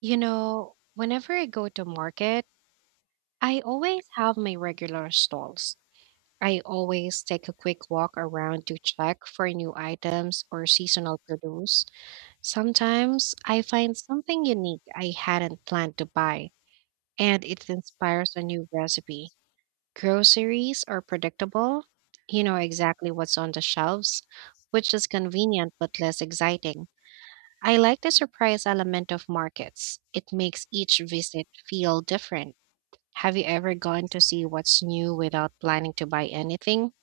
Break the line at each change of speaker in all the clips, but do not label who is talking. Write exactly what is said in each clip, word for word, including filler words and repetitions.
You know, whenever I go to market, I always have my regular stalls. I always take a quick walk around to check for new items or seasonal produce. Sometimes I find something unique I hadn't planned to buy, and it inspires a new recipe. Groceries are predictable. You know exactly what's on the shelves, which is convenient but less exciting. I like the surprise element of markets. It makes each visit feel different. Have you ever gone to see what's new without planning to buy anything?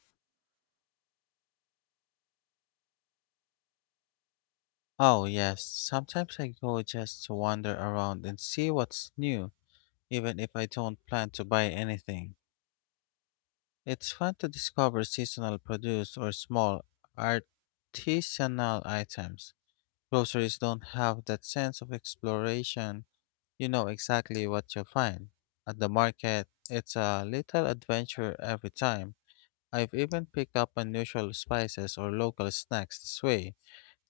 Oh, yes. Sometimes I go just to wander around and see what's new, even if I don't plan to buy anything. It's fun to discover seasonal produce or small artisanal items. Groceries don't have that sense of exploration. You know exactly what you'll find. At the market, it's a little adventure every time. I've even picked up unusual spices or local snacks this way.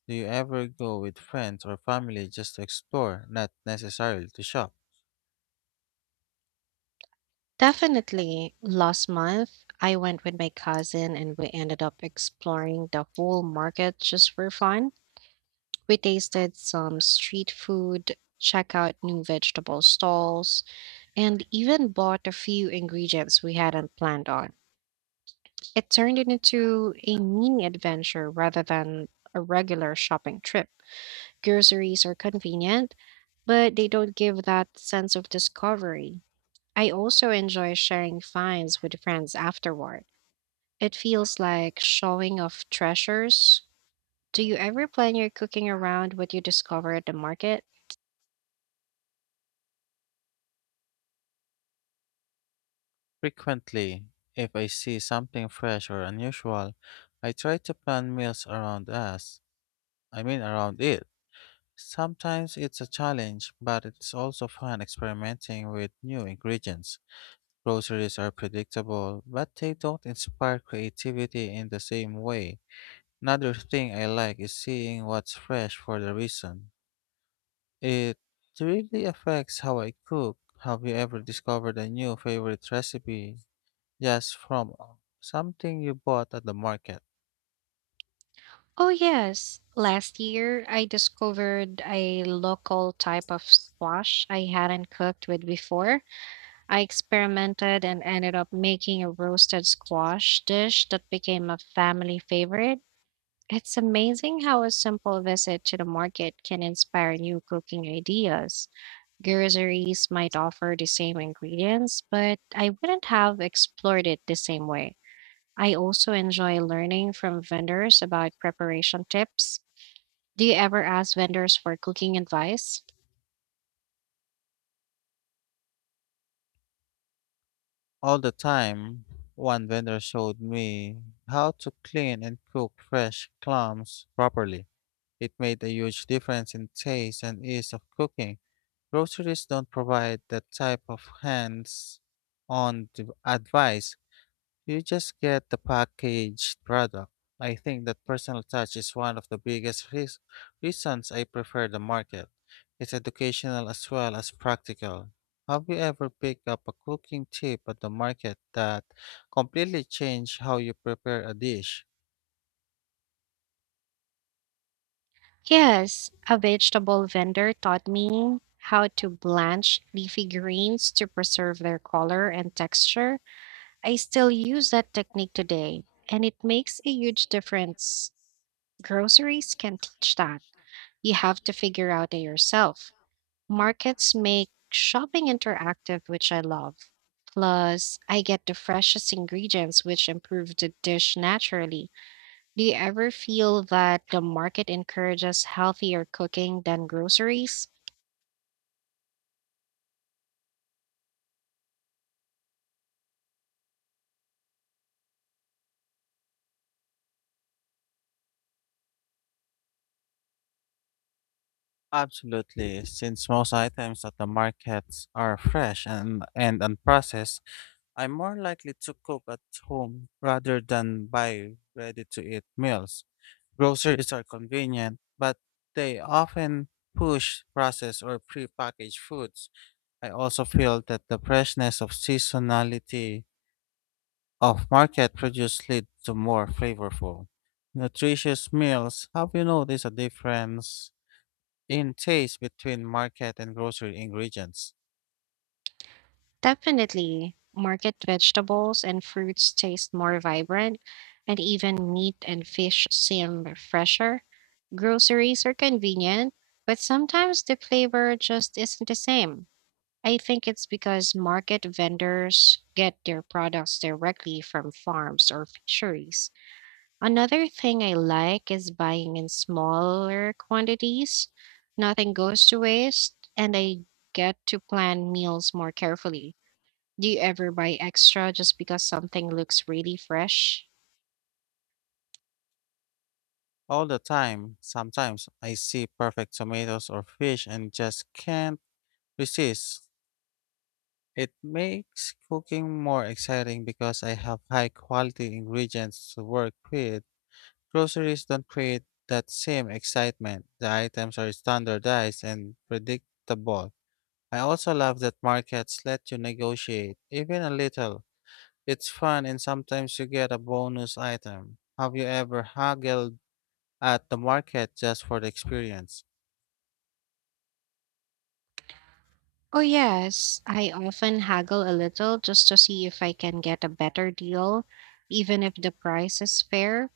Do you ever go with friends or family just to explore, not necessarily to shop?
Definitely. Last month, I went with my cousin and we ended up exploring the whole market just for fun. We tasted some street food, check out new vegetable stalls, and even bought a few ingredients we hadn't planned on. It turned it into a mini adventure rather than a regular shopping trip. Groceries are convenient, but they don't give that sense of discovery. I also enjoy sharing finds with friends afterward. It feels like showing off treasures. Do you ever plan your cooking around what you discover at the market?
Frequently, if I see something fresh or unusual, I try to plan meals around us. I mean, around it. Sometimes it's a challenge, but it's also fun experimenting with new ingredients. Groceries are predictable, but they don't inspire creativity in the same way. Another thing I like is seeing what's fresh for the reason. It really affects how I cook. Have you ever discovered a new favorite recipe just from uh, something you bought at the market?
Oh, yes. Last year, I discovered a local type of squash I hadn't cooked with before. I experimented and ended up making a roasted squash dish that became a family favorite. It's amazing how a simple visit to the market can inspire new cooking ideas. Groceries might offer the same ingredients, but I wouldn't have explored it the same way. I also enjoy learning from vendors about preparation tips. Do you ever ask vendors for cooking advice?
All the time, one vendor showed me how to clean and cook fresh clams properly. It made a huge difference in taste and ease of cooking. Groceries don't provide that type of hands on advice. You just get the packaged product. I think that personal touch is one of the biggest reas- reasons I prefer the market. It's educational as well as practical. Have you ever picked up a cooking tip at the market that completely changed how you prepare a dish?
Yes, a vegetable vendor taught me how to blanch leafy greens to preserve their color and texture. I still use that technique today, and it makes a huge difference. Groceries can teach that. You have to figure out it yourself. Markets make shopping interactive, which I love. Plus, I get the freshest ingredients, which improve the dish naturally. Do you ever feel that the market encourages healthier cooking than groceries?
Absolutely. Since most items at the markets are fresh and, and unprocessed, I'm more likely to cook at home rather than buy ready to eat meals. Groceries are convenient, but they often push processed or prepackaged foods. I also feel that the freshness of seasonality of market produce lead to more flavorful, nutritious meals. Have you noticed a difference in taste between market and grocery ingredients?
Definitely. Market vegetables and fruits taste more vibrant, and even meat and fish seem fresher. Groceries are convenient, but sometimes the flavor just isn't the same. I think it's because market vendors get their products directly from farms or fisheries. Another thing I like is buying in smaller quantities. Nothing goes to waste, and I get to plan meals more carefully. Do you ever buy extra just because something looks really fresh?
All the time, sometimes I see perfect tomatoes or fish and just can't resist. It makes cooking more exciting because I have high quality ingredients to work with. Groceries don't create that same excitement. The items are standardized and predictable. I also love that markets let you negotiate, even a little. It's fun and sometimes you get a bonus item. Have you ever haggled at the market just for the experience?
Oh, yes. I often haggle a little just to see if I can get a better deal, even if the price is fair.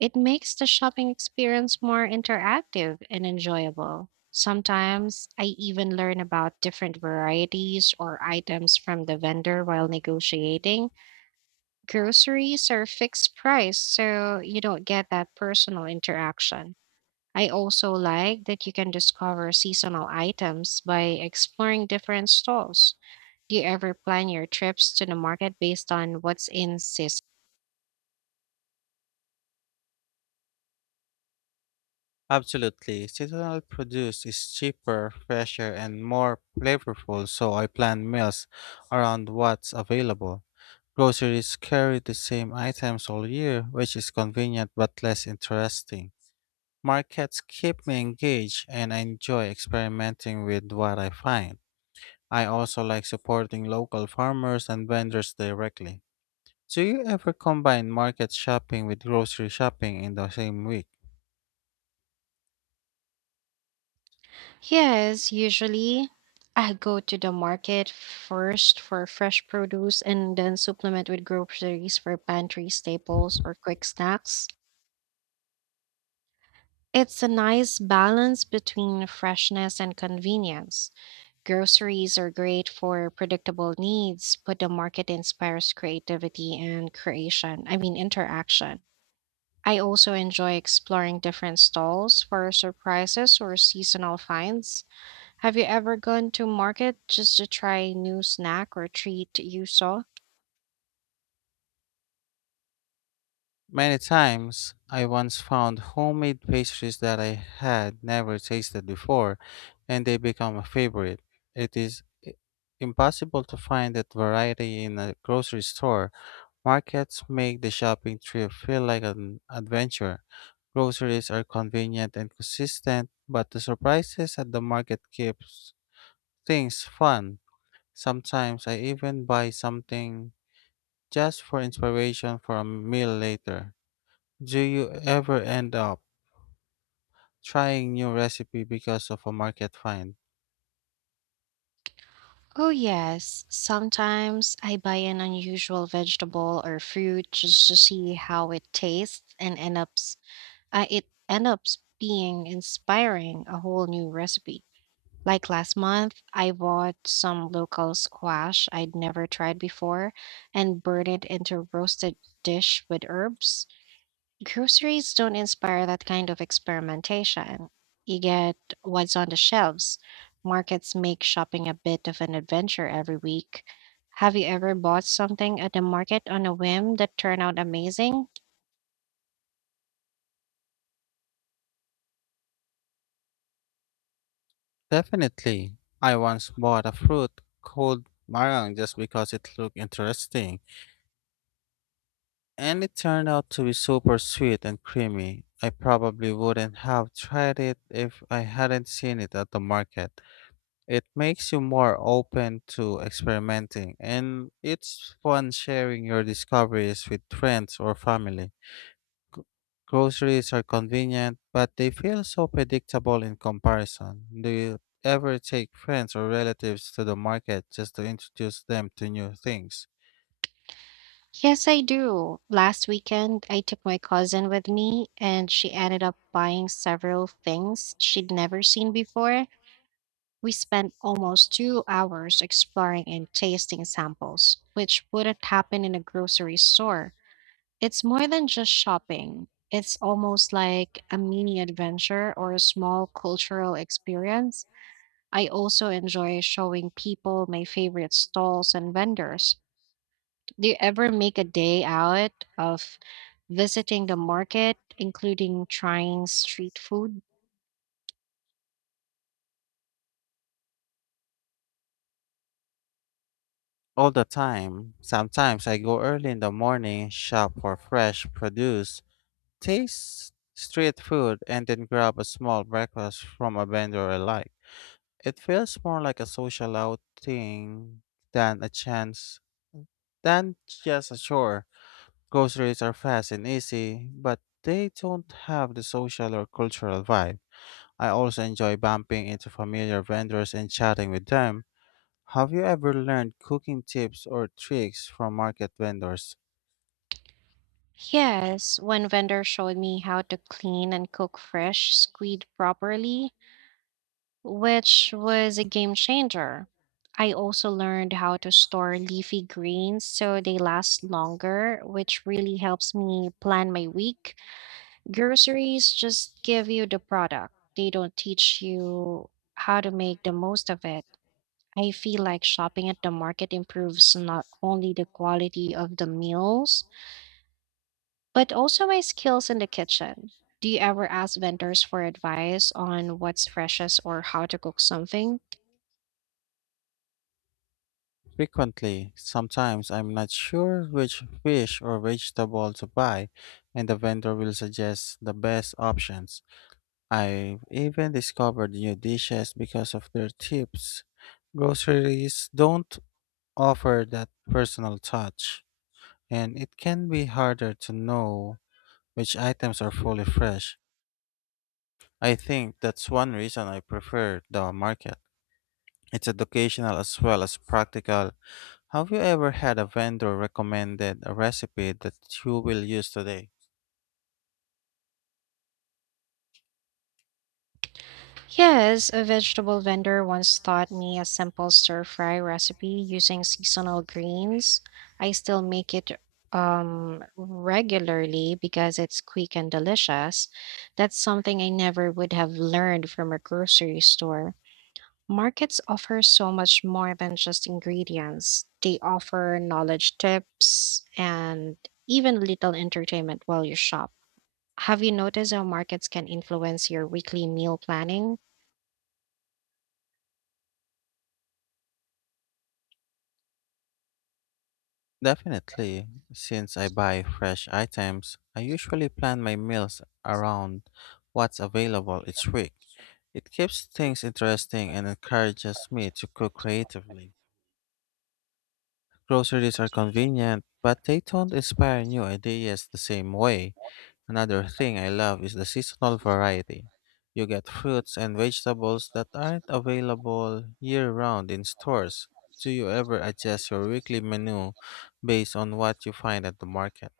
It makes the shopping experience more interactive and enjoyable. Sometimes I even learn about different varieties or items from the vendor while negotiating. Groceries are fixed price, so you don't get that personal interaction. I also like that you can discover seasonal items by exploring different stalls. Do you ever plan your trips to the market based on what's in season?
Absolutely. Seasonal produce is cheaper, fresher, and more flavorful, so I plan meals around what's available. Groceries carry the same items all year, which is convenient but less interesting. Markets keep me engaged and I enjoy experimenting with what I find. I also like supporting local farmers and vendors directly. Do you ever combine market shopping with grocery shopping in the same week?
Yes, usually I go to the market first for fresh produce and then supplement with groceries for pantry staples or quick snacks. It's a nice balance between freshness and convenience. Groceries are great for predictable needs, but the market inspires creativity and creation, I mean, interaction. I also enjoy exploring different stalls for surprises or seasonal finds. Have you ever gone to market just to try new snack or treat you saw?
Many times, I once found homemade pastries that I had never tasted before, and they become a favorite. It is i- impossible to find that variety in a grocery store. Markets make the shopping trip feel like an adventure. Groceries are convenient and consistent, but the surprises at the market keeps things fun. Sometimes I even buy something just for inspiration for a meal later. Do you ever end up trying new recipe because of a market find?
Oh yes, sometimes I buy an unusual vegetable or fruit just to see how it tastes and end up uh, it ends up being inspiring a whole new recipe. Like last month, I bought some local squash I'd never tried before and burned it into roasted dish with herbs. Groceries don't inspire that kind of experimentation. You get what's on the shelves. Markets make shopping a bit of an adventure every week. Have you ever bought something at the market on a whim that turned out amazing?
Definitely. I once bought a fruit called marang just because it looked interesting, and it turned out to be super sweet and creamy. I probably wouldn't have tried it if I hadn't seen it at the market. It makes you more open to experimenting, and it's fun sharing your discoveries with friends or family. Groceries are convenient, but they feel so predictable in comparison. Do you ever take friends or relatives to the market just to introduce them to new things?
Yes, I do. Last weekend, I took my cousin with me, and she ended up buying several things she'd never seen before. We spent almost two hours exploring and tasting samples, which wouldn't happen in a grocery store. It's more than just shopping. It's almost like a mini adventure or a small cultural experience. I also enjoy showing people my favorite stalls and vendors. Do you ever make a day out of visiting the market, including trying street food?
All the time. Sometimes I go early in the morning, shop for fresh produce, taste street food, and then grab a small breakfast from a vendor I like. It feels more like a social outing than a chance, than just a chore. Groceries are fast and easy, but they don't have the social or cultural vibe. I also enjoy bumping into familiar vendors and chatting with them. Have you ever learned cooking tips or tricks from market vendors?
Yes, one vendor showed me how to clean and cook fresh squid properly, which was a game changer. I also learned how to store leafy greens so they last longer, which really helps me plan my week. Groceries just give you the product, they don't teach you how to make the most of it. I feel like shopping at the market improves not only the quality of the meals, but also my skills in the kitchen. Do you ever ask vendors for advice on what's freshest or how to cook something?
Frequently, sometimes I'm not sure which fish or vegetable to buy, and the vendor will suggest the best options. I've even discovered new dishes because of their tips. Groceries don't offer that personal touch, and it can be harder to know which items are fully fresh. I think that's one reason I prefer the market. It's educational as well as practical. Have you ever had a vendor recommended a recipe that you will use today?
Yes, a vegetable vendor once taught me a simple stir fry recipe using seasonal greens. I still make it um, regularly because it's quick and delicious. That's something I never would have learned from a grocery store. Markets offer so much more than just ingredients, they offer knowledge tips and even little entertainment while you shop. Have you noticed how markets can influence your weekly meal planning?
Definitely. Since I buy fresh items, I usually plan my meals around what's available each week. It keeps things interesting and encourages me to cook creatively. Groceries are convenient, but they don't inspire new ideas the same way. Another thing I love is the seasonal variety. You get fruits and vegetables that aren't available year round in stores. Do you ever adjust your weekly menu based on what you find at the market?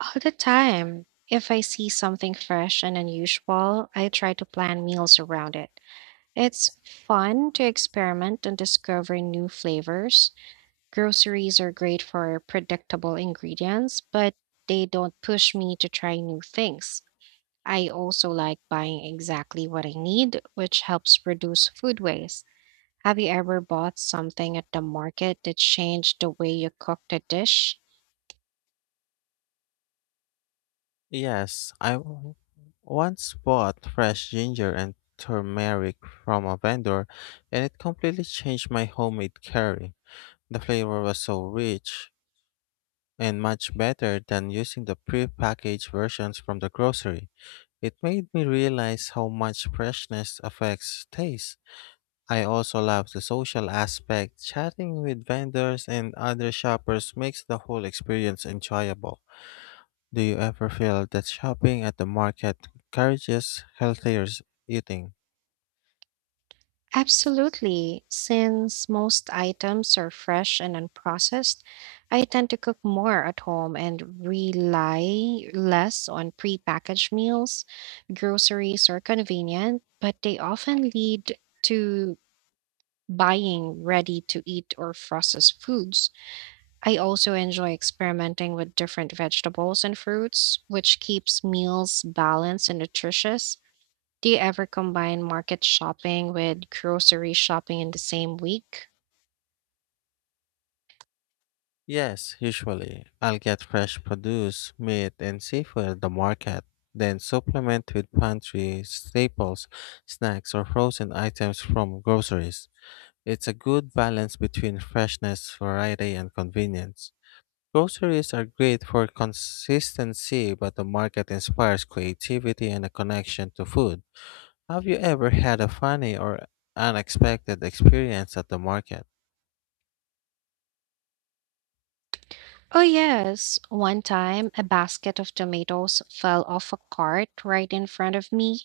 All the time. If I see something fresh and unusual, I try to plan meals around it. It's fun to experiment and discover new flavors. Groceries are great for predictable ingredients, but they don't push me to try new things. I also like buying exactly what I need, which helps reduce food waste. Have you ever bought something at the market that changed the way you cooked a dish?
Yes, I w- once bought fresh ginger and turmeric from a vendor, and it completely changed my homemade curry. The flavor was so rich and much better than using the pre-packaged versions from the grocery. It made me realize how much freshness affects taste. I also love the social aspect. Chatting with vendors and other shoppers makes the whole experience enjoyable. Do you ever feel that shopping at the market encourages healthier s- eating?
Absolutely. Since most items are fresh and unprocessed, I tend to cook more at home and rely less on prepackaged meals. Groceries are convenient, but they often lead to buying ready to eat or processed foods. I also enjoy experimenting with different vegetables and fruits, which keeps meals balanced and nutritious. Do you ever combine market shopping with grocery shopping in the same week?
Yes, usually. I'll get fresh produce, meat, and seafood at the market, then supplement with pantry staples, snacks, or frozen items from groceries. It's a good balance between freshness, variety, and convenience. Groceries are great for consistency, but the market inspires creativity and a connection to food. Have you ever had a funny or unexpected experience at the market?
Oh, yes. One time, a basket of tomatoes fell off a cart right in front of me,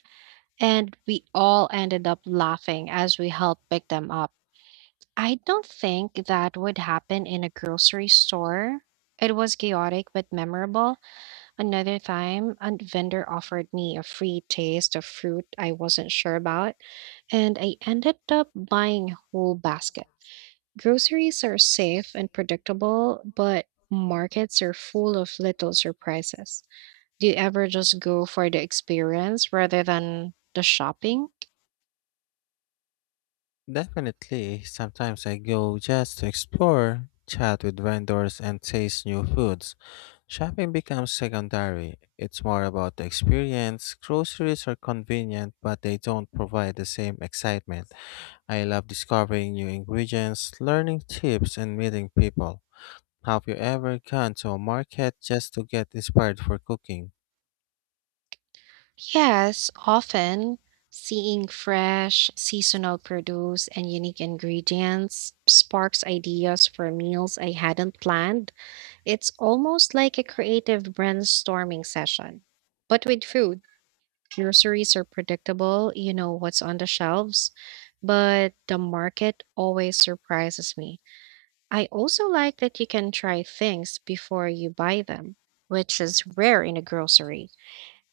and we all ended up laughing as we helped pick them up. I don't think that would happen in a grocery store. It was chaotic but memorable. Another time, a vendor offered me a free taste of fruit I wasn't sure about, and I ended up buying a whole basket. Groceries are safe and predictable, but markets are full of little surprises. Do you ever just go for the experience rather than the shopping?
Definitely, sometimes I go just to explore, chat with vendors, and taste new foods. Shopping becomes secondary. It's more about the experience. Groceries are convenient, but they don't provide the same excitement. I love discovering new ingredients, learning tips, and meeting people. Have you ever gone to a market just to get inspired for cooking?
Yes, often seeing fresh, seasonal produce and unique ingredients sparks ideas for meals I hadn't planned. It's almost like a creative brainstorming session, but with food. Groceries are predictable, you know what's on the shelves, but the market always surprises me. I also like that you can try things before you buy them, which is rare in a grocery.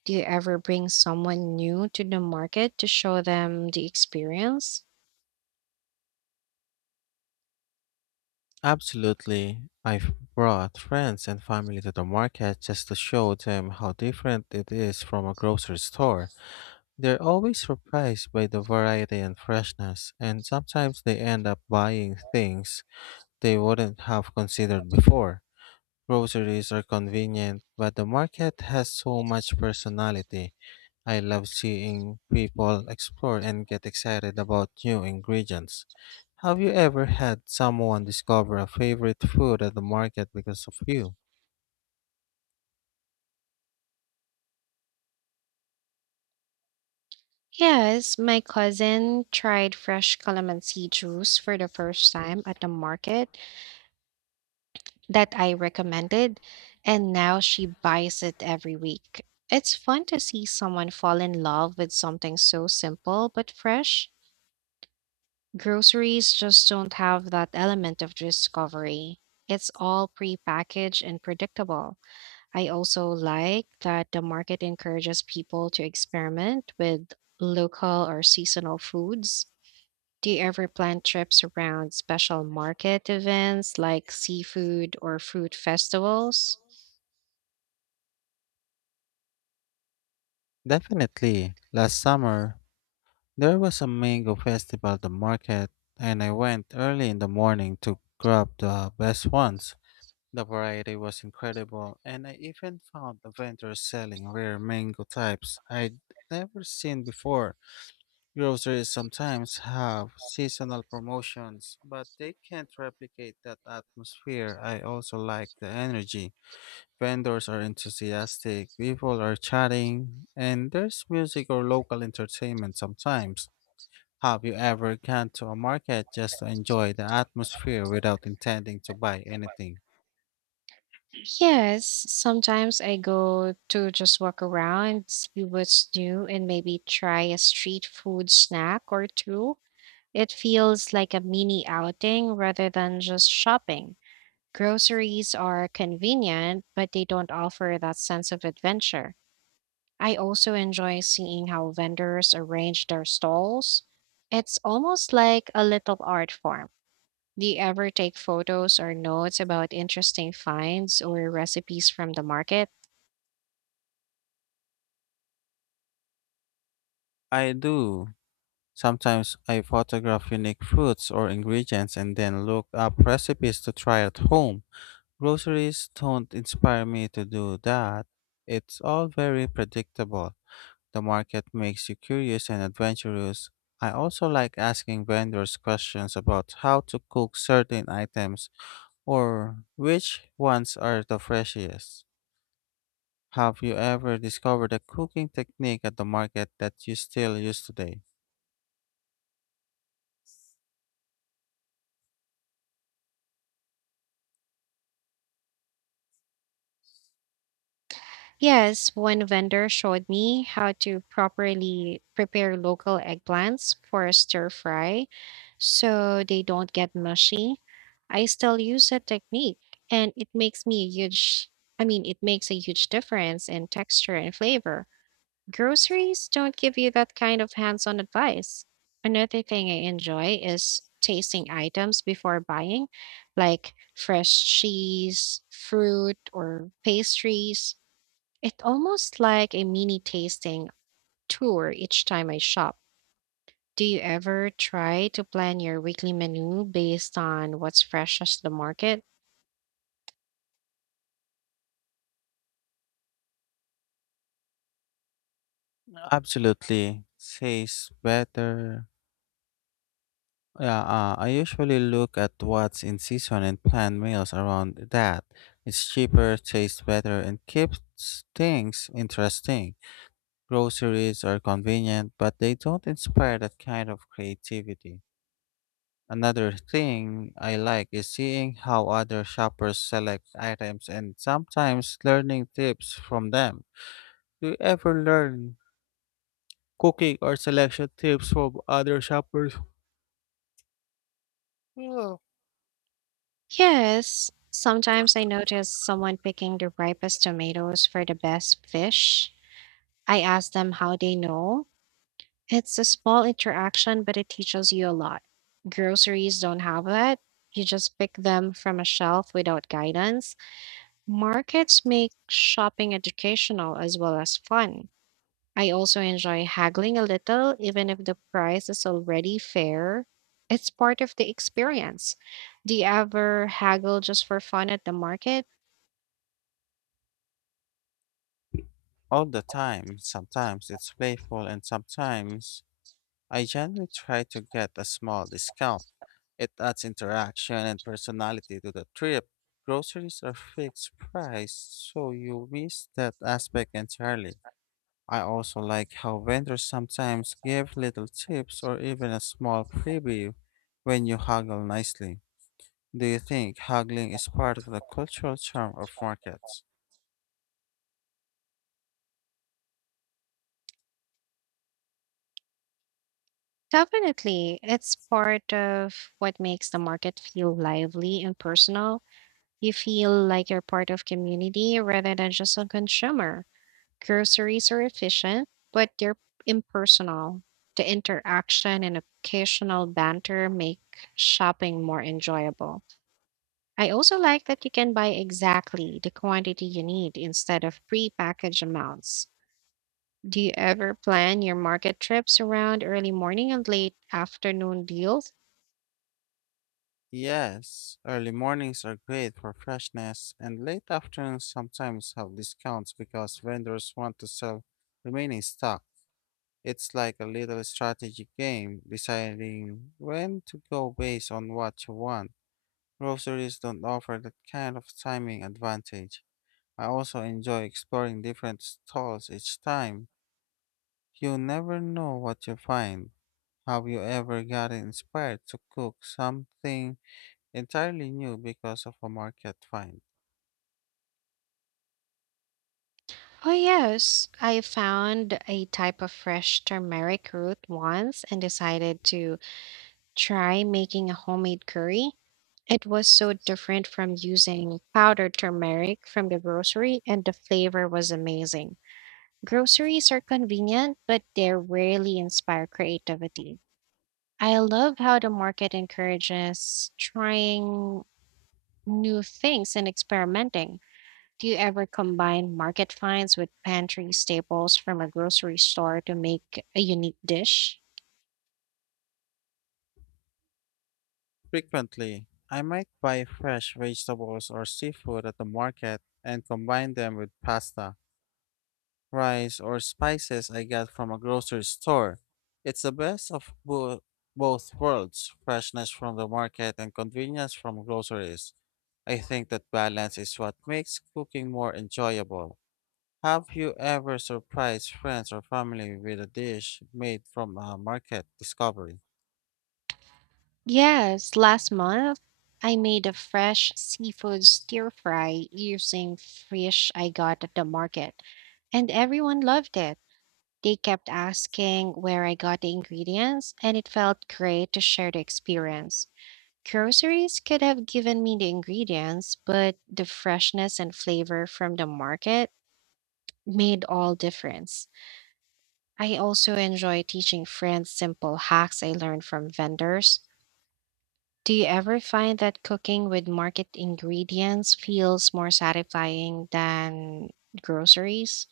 Do you ever bring someone new to the market to show them the experience?
Absolutely. I've brought friends and family to the market just to show them how different it is from a grocery store. They're always surprised by the variety and freshness, and sometimes they end up buying things they wouldn't have considered before. Groceries are convenient, but the market has so much personality. I love seeing people explore and get excited about new ingredients. Have you ever had someone discover a favorite food at the market because of you?
Yes, my cousin tried fresh calamansi juice for the first time at the market that I recommended, and now she buys it every week. It's fun to see someone fall in love with something so simple but fresh. Groceries just don't have that element of discovery. It's all prepackaged and predictable. I also like that the market encourages people to experiment with local or seasonal foods. Do you ever plan trips around special market events like seafood or fruit festivals?
Definitely. Last summer, there was a mango festival at the market, and I went early in the morning to grab the best ones. The variety was incredible, and I even found a vendor selling rare mango types I'd never seen before. Groceries sometimes have seasonal promotions, but they can't replicate that atmosphere. I also like the energy. Vendors are enthusiastic, people are chatting, and there's music or local entertainment sometimes. Have you ever gone to a market just to enjoy the atmosphere without intending to buy anything?
Yes, sometimes I go to just walk around, see what's new, and maybe try a street food snack or two. It feels like a mini outing rather than just shopping. Groceries are convenient, but they don't offer that sense of adventure. I also enjoy seeing how vendors arrange their stalls. It's almost like a little art form. Do you ever take photos or notes about interesting finds or recipes from the market?
I do. Sometimes I photograph unique fruits or ingredients and then look up recipes to try at home. Groceries don't inspire me to do that. It's all very predictable. The market makes you curious and adventurous. I also like asking vendors questions about how to cook certain items or which ones are the freshest. Have you ever discovered a cooking technique at the market that you still use today?
Yes, one vendor showed me how to properly prepare local eggplants for a stir fry so they don't get mushy. I still use that technique and it makes me a huge I mean it makes a huge difference in texture and flavor. Groceries don't give you that kind of hands on advice. Another thing I enjoy is tasting items before buying, like fresh cheese, fruit, or pastries. It's almost like a mini tasting tour each time I shop. Do you ever try to plan your weekly menu based on what's fresh at the market?
Absolutely. Tastes better, yeah, uh, I usually look at what's in season and plan meals around that. It's cheaper, tastes better, and keeps things interesting. Groceries are convenient, but they don't inspire that kind of creativity. Another thing I like is seeing how other shoppers select items and sometimes learning tips from them. Do you ever learn cooking or selection tips from other shoppers?
Yes. Sometimes I notice someone picking the ripest tomatoes for the best fish, I ask them how they know. It's a small interaction, but it teaches you a lot. Groceries don't have that. You just pick them from a shelf without guidance. Markets make shopping educational as well as fun. I also enjoy haggling a little, even if the price is already fair. It's part of the experience. Do you ever haggle just for fun at the market?
All the time. Sometimes it's playful, and sometimes I generally try to get a small discount. It adds interaction and personality to the trip. Groceries are fixed price, so you miss that aspect entirely. I also like how vendors sometimes give little tips or even a small freebie when you haggle nicely. Do you think haggling is part of the cultural charm of markets?
Definitely. It's part of what makes the market feel lively and personal. You feel like you're part of community rather than just a consumer. Groceries are efficient, but they're impersonal. The interaction and occasional banter make shopping more enjoyable. I also like that you can buy exactly the quantity you need instead of pre-packaged amounts. Do you ever plan your market trips around early morning and late afternoon deals?
Yes, early mornings are great for freshness, and late afternoons sometimes have discounts because vendors want to sell remaining stock. It's like a little strategic game, deciding when to go based on what you want. Groceries don't offer that kind of timing advantage. I also enjoy exploring different stalls each time. You never know what you find. Have you ever gotten inspired to cook something entirely new because of a market find?
Oh, yes. I found a type of fresh turmeric root once and decided to try making a homemade curry. It was so different from using powdered turmeric from the grocery, and the flavor was amazing. Groceries are convenient, but they rarely inspire creativity. I love how the market encourages trying new things and experimenting. Do you ever combine market finds with pantry staples from a grocery store to make a unique dish?
Frequently, I might buy fresh vegetables or seafood at the market and combine them with pasta, rice, or spices I got from a grocery store. It's the best of bo- both worlds, freshness from the market and convenience from groceries. I think that balance is what makes cooking more enjoyable. Have you ever surprised friends or family with a dish made from a market discovery?
Yes, last month I made a fresh seafood stir fry using fish I got at the market, and everyone loved it. They kept asking where I got the ingredients, and it felt great to share the experience. Groceries could have given me the ingredients, but the freshness and flavor from the market made all difference. I also enjoy teaching friends simple hacks I learned from vendors. Do you ever find that cooking with market ingredients feels more satisfying than groceries?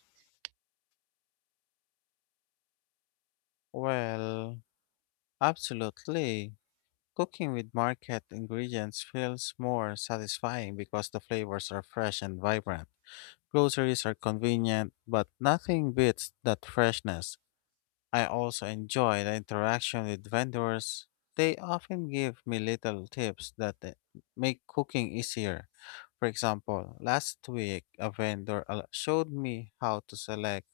Well, absolutely. Cooking with market ingredients feels more satisfying because the flavors are fresh and vibrant. Groceries are convenient, but nothing beats that freshness. I also enjoy the interaction with vendors. They often give me little tips that uh, make cooking easier. For example, last week a vendor al- showed me how to select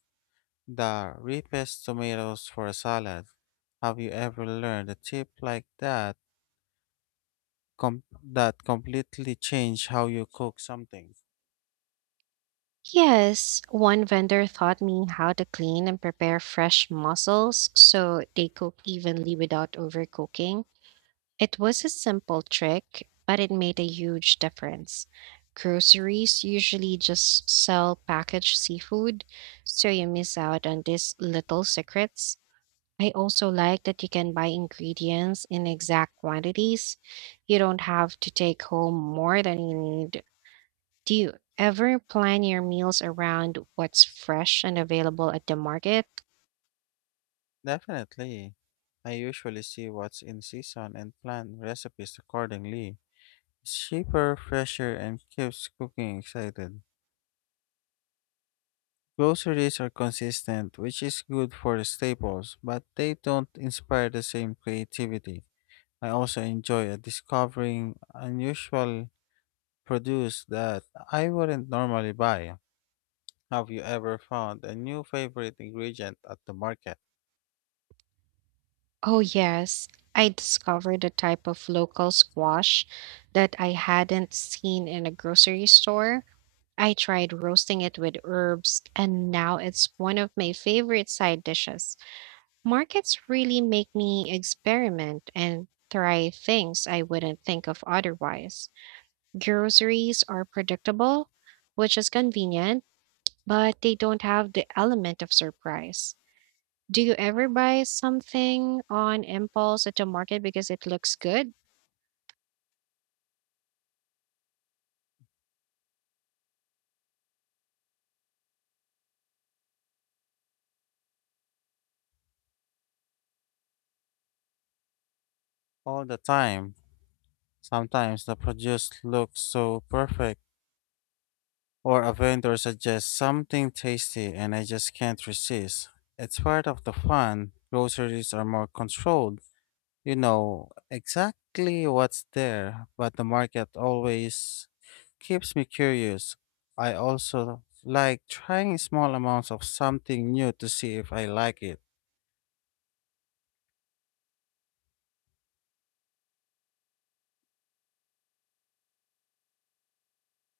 the ripest tomatoes for a salad. Have you ever learned a tip like that com- that completely change how you cook something?
Yes, one vendor taught me how to clean and prepare fresh mussels so they cook evenly without overcooking. It was a simple trick, but it made a huge difference. Groceries usually just sell packaged seafood, so you miss out on these little secrets. I also like that you can buy ingredients in exact quantities. You don't have to take home more than you need. Do you ever plan your meals around what's fresh and available at the market?
Definitely. I usually see what's in season and plan recipes accordingly. It's cheaper, fresher, and keeps cooking excited. Groceries are consistent, which is good for the staples, but they don't inspire the same creativity. I also enjoy uh, discovering unusual produce that I wouldn't normally buy. Have you ever found a new favorite ingredient at the market?
Oh, yes. I discovered a type of local squash that I hadn't seen in a grocery store. I tried roasting it with herbs, and now it's one of my favorite side dishes. Markets really make me experiment and try things I wouldn't think of otherwise. Groceries are predictable, which is convenient, but they don't have the element of surprise. Do you ever buy something on impulse at the market because it looks good?
All the time. Sometimes the produce looks so perfect, or a vendor suggests something tasty and I just can't resist. It's part of the fun. Groceries are more controlled. You know exactly what's there, but the market always keeps me curious. I also like trying small amounts of something new to see if I like it.